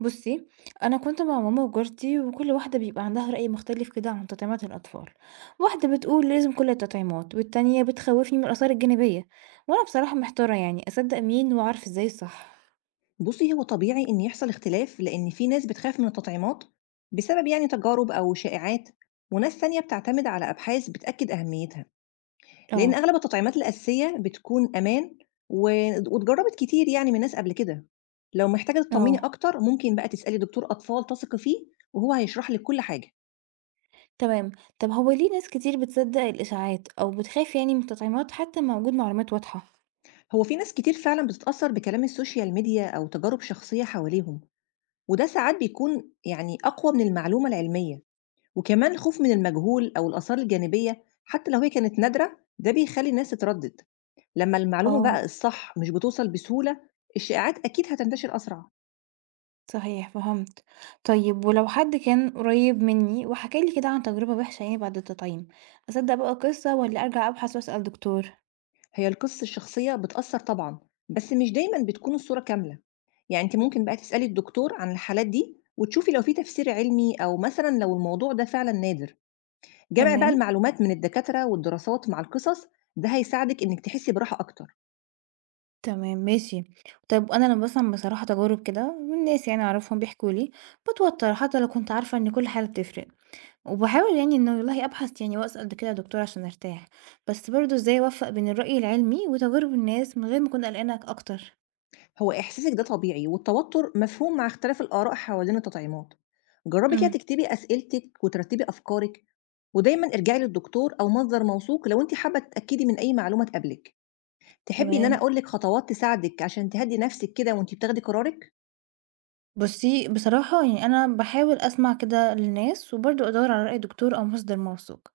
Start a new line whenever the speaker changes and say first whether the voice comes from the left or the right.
right: بُصّي، أنا كنت مع ماما وجارتي وكل واحدة بيبقى عندها رأي مختلف كده عن تطعيمات الأطفال، واحدة بتقول لازم كل التطعيمات والتانية بتخوّفني من الآثار الجانبية، وأنا بصراحة محتارة يعني أصدّق مين وأعرف إزاي الصح؟
left: بُصّي، هو طبيعي إن يحصل اختلاف، لإن في ناس بتخاف من التطعيمات بسبب يعني تجارب أو شائعات، وناس تانية بتعتمد على أبحاث بتأكد أهميتها، لإن
right: آه،
left: أغلب التطعيمات الأساسية بتكون أمان و واتجربت كتير يعني من ناس قبل كده. لو محتاجة تطمني
right: آه،
left: أكتر ممكن بقى تسألي دكتور أطفال تثقي فيه وهو هيشرح لِك كل حاجة.
right: تمام. طب هو ليه ناس كتير بتصدّق الإشاعات أو بتخاف يعني من التطعيمات حتى مع وجود معلومات واضحة؟
left: هو في ناس كتير فعلًا بتتأثر بكلام السوشيال ميديا أو تجارب شخصية حواليهم، وده ساعات بيكون يعني أقوى من المعلومة العلمية. وكمان الخوف من المجهول أو الآثار الجانبية حتى لو هي كانت نادرة ده بيخلي الناس تتردد. لما المعلومة بقى
right: آه،
left: الصح مش بتوصل بسهولة، الشائعات أكيد هتنتشر أسرع.
right: صحيح فهمت. طيب ولو حد كان قريب مني وحكى لي كده عن تجربة وحشة يعني بعد التطعيم، أصدّق بقى القصة والّا أرجع أبحث وأسأل دكتور؟
left: هي القصة الشخصية بتأثر طبعا، بس مش دايما بتكون الصورة كاملة. يعني أنت ممكن بقى تسألي الدكتور عن الحالات دي وتشوفي لو في تفسير علمي أو مثلا لو الموضوع ده فعلا نادر. جمع بقى
right: تمام،
left: المعلومات من الدكاترة والدراسات مع القصص، ده هيساعدك إنك تحسي براحة أكتر.
right: تمام ماشي. طيب أنا لمّا باسمع بصراحة تجارب كده من ناس يعني أعرفهم بيحكوا لي، باتوتر حتى لو كنت عارفة إن كل حاجة بتفرق، وباحاول يعني إنه والله أبحث يعني وأسأل كده يا دكتور عشان أرتاح، بس برضه إزاي أوفّق بين الرأي العلمي وتجارب الناس من غير ما أكون قلقانة أكتر؟
left: هو إحساسِك ده طبيعي، والتوتر مفهوم مع اختلاف الآراء حوالين التطعيمات. جرّبي كده
right: إمم،
left: تكتبي أسئلتِك وترتّبي أفكارِك، ودايمًا ارجعي للدكتور أو مصدر موثوق لو أنتِ حابة تتأكدي من أي معلومة تقابلِك. تحبي إن أنا
right: تمام.
left: أقول لِك خطوات تساعدِك عشان تهدّي نفسِك كده وأنتِ بتاخدي قرارِك؟
right: بُصّي، بصراحة يعني أنا باحاول أسمع كده للناس، وبرضه أدوّر على رأي دكتور أو مصدر موثوق،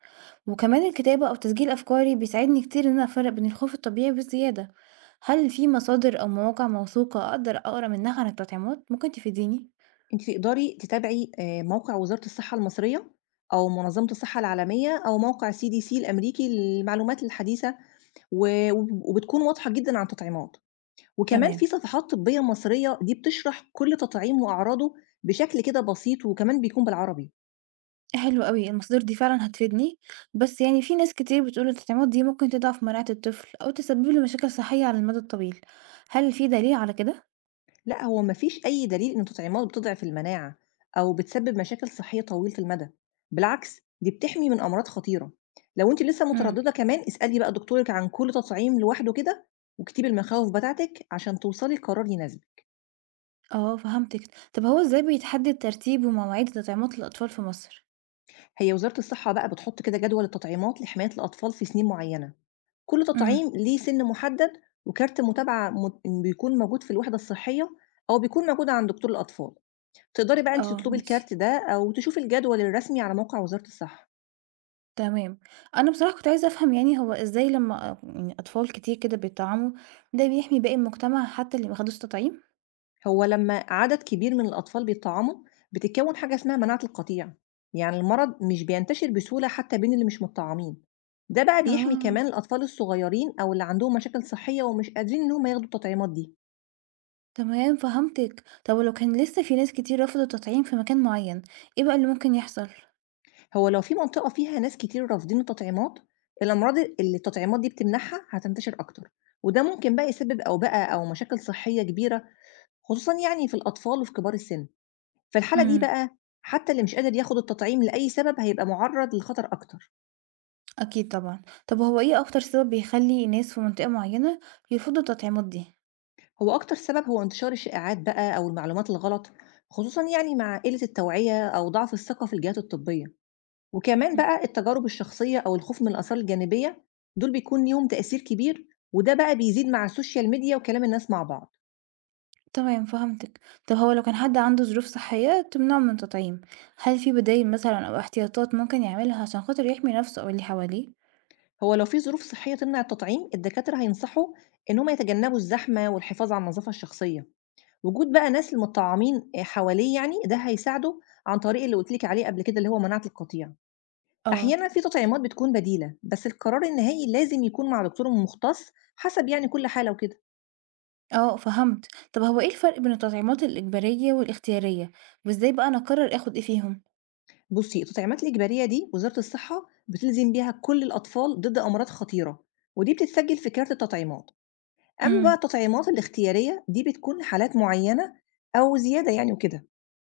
right: وكمان الكتابة أو تسجيل أفكاري بيساعدني كتير إن أنا أفرّق بين الخوف الطبيعي والزيادة. هل في مصادر أو مواقع موثوقة أقدر أقرا منها عن التطعيمات؟ ممكن تفيديني؟
left: أنتِ تقدري تتابعي موقع وزارة الصحة المصرية أو منظمة الصحة العالمية أو موقع CDC الأمريكي للمعلومات الحديثة، و وب وبتكون واضحة جدًا عن التطعيمات. وكمان
right: تمام،
left: في صفحات طبية مصرية دي بتشرح كل تطعيم وأعراضه بشكل كده بسيط وكمان بيكون بالعربي.
right: حلو أوي، المصادر دي فعلًا هتفيدني، بس يعني في ناس كتير بتقول التطعيمات دي ممكن تضعف مناعة الطفل أو تسبب له مشاكل صحية على المدى الطويل. هل في دليل على كده؟
left: لا، هو مفيش أي دليل إن التطعيمات بتضعف المناعة أو بتسبب مشاكل صحية طويلة المدى، بالعكس دي بتحمي من أمراض خطيرة. لو أنت لسه
right: إمم.
left: مترددة كمان اسألي بقى دكتورك عن كل تطعيم لوحده كده، واكتبي المخاوف بتاعتك عشان توصلي لقرار يناسبك.
right: آه فهمتِك، طب هو إزاي بيتحدد ترتيب ومواعيد تطعيمات الأطفال في مصر؟
left: هي وزارة الصحة بقى بتحط كده جدول التطعيمات لحماية الأطفال في سنين معينة، كل
right: امم،
left: تطعيم ليه سِن مُحدد، وكارت متابعة بيكون موجود في الوحدة الصحية أو بيكون موجود عند دكتور الأطفال. تقدري بقى أنتِ
right: آه
left: تطلبي
right: ماشي.
left: الكارت ده أو تشوفي الجدول الرسمي على موقع وزارة الصحة.
right: تمام، أنا بصراحة كنت عايزة أفهم يعني هو إزاي لما يعني أطفال كتير كده بيتطعموا ده بيحمي باقي المجتمع حتى اللي ما خدوش تطعيم؟
left: هو لمّا عدد كبير من الأطفال بيتطعموا، بتتكوِّن حاجة اسمها مناعة القطيع، يعني المرض مش بينتشر بسهولة حتى بين اللي مش متطعمين. ده بقى بيحمي
right: آه
left: كمان الأطفال الصغيرين أو اللي عندهم مشاكل صحية ومش قادرين إن هم ياخدوا التطعيمات دي.
right: تمام فهمتِك، طب ولو كان لسه في ناس كتير رفضوا التطعيم في مكان معين، إيه بقى اللي ممكن يحصل؟
left: هو لو في منطقة فيها ناس كتير رافضين التطعيمات، الأمراض اللي التطعيمات دي بتمنعها هتنتشر أكتر، وده ممكن بقى يسبب أوبئة أو مشاكل صحية كبيرة، خصوصًا يعني في الأطفال وفي كبار السن. في الحالة دي
right: امم
left: بقى حتى اللي مش قادر ياخد التطعيم لأي سبب هيبقى معرض لخطر أكتر.
right: أكيد طبعا، طب هو إيه أكتر سبب بيخلي ناس في منطقة معينة يرفضوا التطعيمات دي؟
left: هو أكتر سبب هو انتشار الشائعات بقى أو المعلومات الغلط، خصوصًا يعني مع قلة التوعية أو ضعف الثقة في الجهات الطبية. وكمان بقى التجارب الشخصية أو الخوف من الآثار الجانبية دول بيكون ليهم تأثير كبير، وده بقى بيزيد مع السوشيال ميديا وكلام الناس مع بعض.
right: تمام فهمتِك. طب هو لو كان حد عنده ظروف صحية تمنعه من التطعيم، هل في بدايل مثلًا أو احتياطات ممكن يعملها عشان خاطر يحمي نفسه أو اللي حواليه؟
left: هو لو في ظروف صحية تمنع التطعيم الدكاترة هينصحوا إن هم يتجنبوا الزحمة والحفاظ على النظافة الشخصية. وجود بقى ناس المتطعمين حواليه يعني ده هيساعده، عن طريق اللي قلت لك عليه قبل كده اللي هو مناعة القطيع.
right: آه.
left: أحيانا في تطعيمات بتكون بديلة، بس القرار النهائي لازم يكون مع دكتور مختص حسب يعني كل حالة وكده.
right: آه فهمت. طب هو إيه الفرق بين التطعيمات الإجبارية والإختيارية، وإزاي بقى أنا أقرر آخد إيه فيهم؟
left: بُصّي، التطعيمات الإجبارية دي وزارة الصحة بتلزم بيها كل الأطفال ضد أمراض خطيرة، ودي بتتسجل في كارت التطعيمات. أما بقى
right: إمم،
left: التطعيمات الاختيارية دي بتكون لحالات معينة أو زيادة يعني وكده،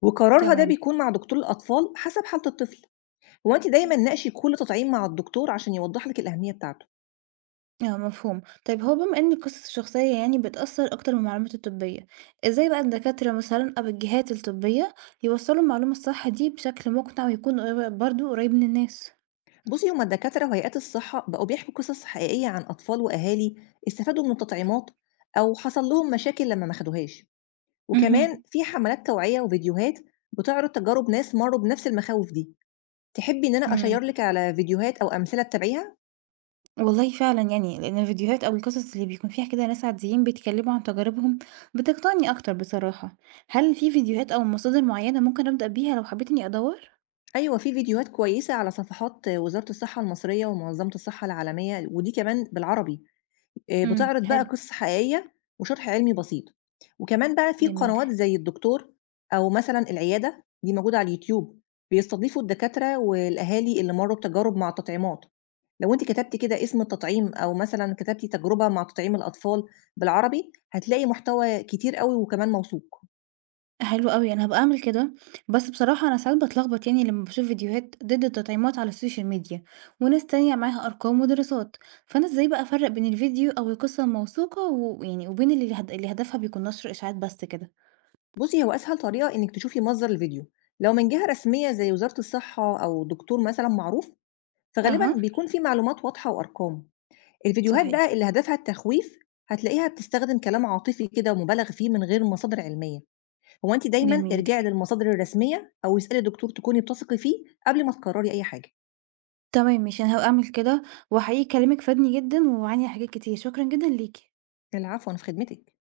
left: وقرارها ده
right: تمام.
left: بيكون مع دكتور الأطفال حسب حالة الطفل. هو أنتِ
right: إمم.
left: دايمًا ناقشي كل تطعيم مع الدكتور عشان يوضح لِك الأهمية بتاعته.
right: آه مفهوم. طيب هو بما إن القصص الشخصية يعني بتأثّر أكتر من المعلومات الطبية، إزاي بقى الدكاترة مثلًا أو الجهات الطبية يوصّلوا المعلومة الصح دي بشكل مقنع ويكون قري برضه قريب من الناس؟
left: بُصّي، هُم الدكاترة وهيئات الصحة بقوا بيحكوا قصص حقيقية عن أطفال وأهالي استفادوا من التطعيمات أو حصل لهم مشاكل لمّا ما خدوهاش. وكمان
right: اهم.
left: في حملات توعية وفيديوهات بتعرض تجارب ناس مروا بنفس المخاوف دي. تحبي ان انا
right: إمم.
left: اشير لك على فيديوهات او امثلة تتابعيها؟
right: والله فعلًا يعني، لإن الفيديوهات أو القصص اللي بيكون فيها كده ناس عاديين بيتكلموا عن تجاربهم بتقنعني أكتر بصراحة. هل في فيديوهات أو مصادر معينة ممكن أبدأ بيها لو حبيت إني أدوّر؟
left: ايوه، في فيديوهات كويسة على صفحات وزارة الصحة المصرية ومنظمة الصحة العالمية ودي كمان بالعربي،
right: إمم،
left: بتعرض بقى
right: حلو،
left: قصة حقيقية وشرح علمي بسيط، وكمان بقى في
right: جميل،
left: قنوات زي الدكتور أو مثلًا العيادة، دي موجودة على اليوتيوب، بيستضيفوا الدكاترة والأهالي اللي مرّوا بتجارب مع التطعيمات. لو أنتِ كتبتِ كده اسم التطعيم أو مثلًا كتبتِ تجربة مع تطعيم الأطفال بالعربي، هتلاقي محتوى كتير أوي وكمان موثوق.
right: حلو أوي، أنا هابقى أعمل كده. بس بصراحة أنا ساعات باتلخبط يعني لمّا باشوف فيديوهات ضد التطعيمات على السوشيال ميديا، وناس تانية معاها أرقام ودراسات، فأنا إزاي بقى أفرّق بين الفيديو أو القصة الموثوقة و يعني وبين اللي هدفها بيكون نشر إشاعات بس كده؟
left: بُصّي، هو أسهل طريقة إنِّك تشوفي مصدر الفيديو، لو من جهة رسمية زي وزارة الصحة أو دكتور مثلًا معروف، فغالبًا
right: أها،
left: بيكون في معلومات واضحة وأرقام. الفيديوهات
right: صحيح،
left: بقى اللي هدفها التخويف هتلاقيها بتستخدم كلام عاطفي كده ومبالغ فيه من غير مصادر علمية. هو انت دايما
right: جميل.
left: ارجعي للمصادر الرسمية او اسألي دكتور تكوني بتثقي فيه قبل ما تقرري اي حاجة.
right: تمام ماشي، أنا هاعمل كده، وحقيقي كلامِك فادني جدًا، ووعّيني حاجات كتير، شكرًا جدًا ليكِ.
left: العفو، انا في خدمتك.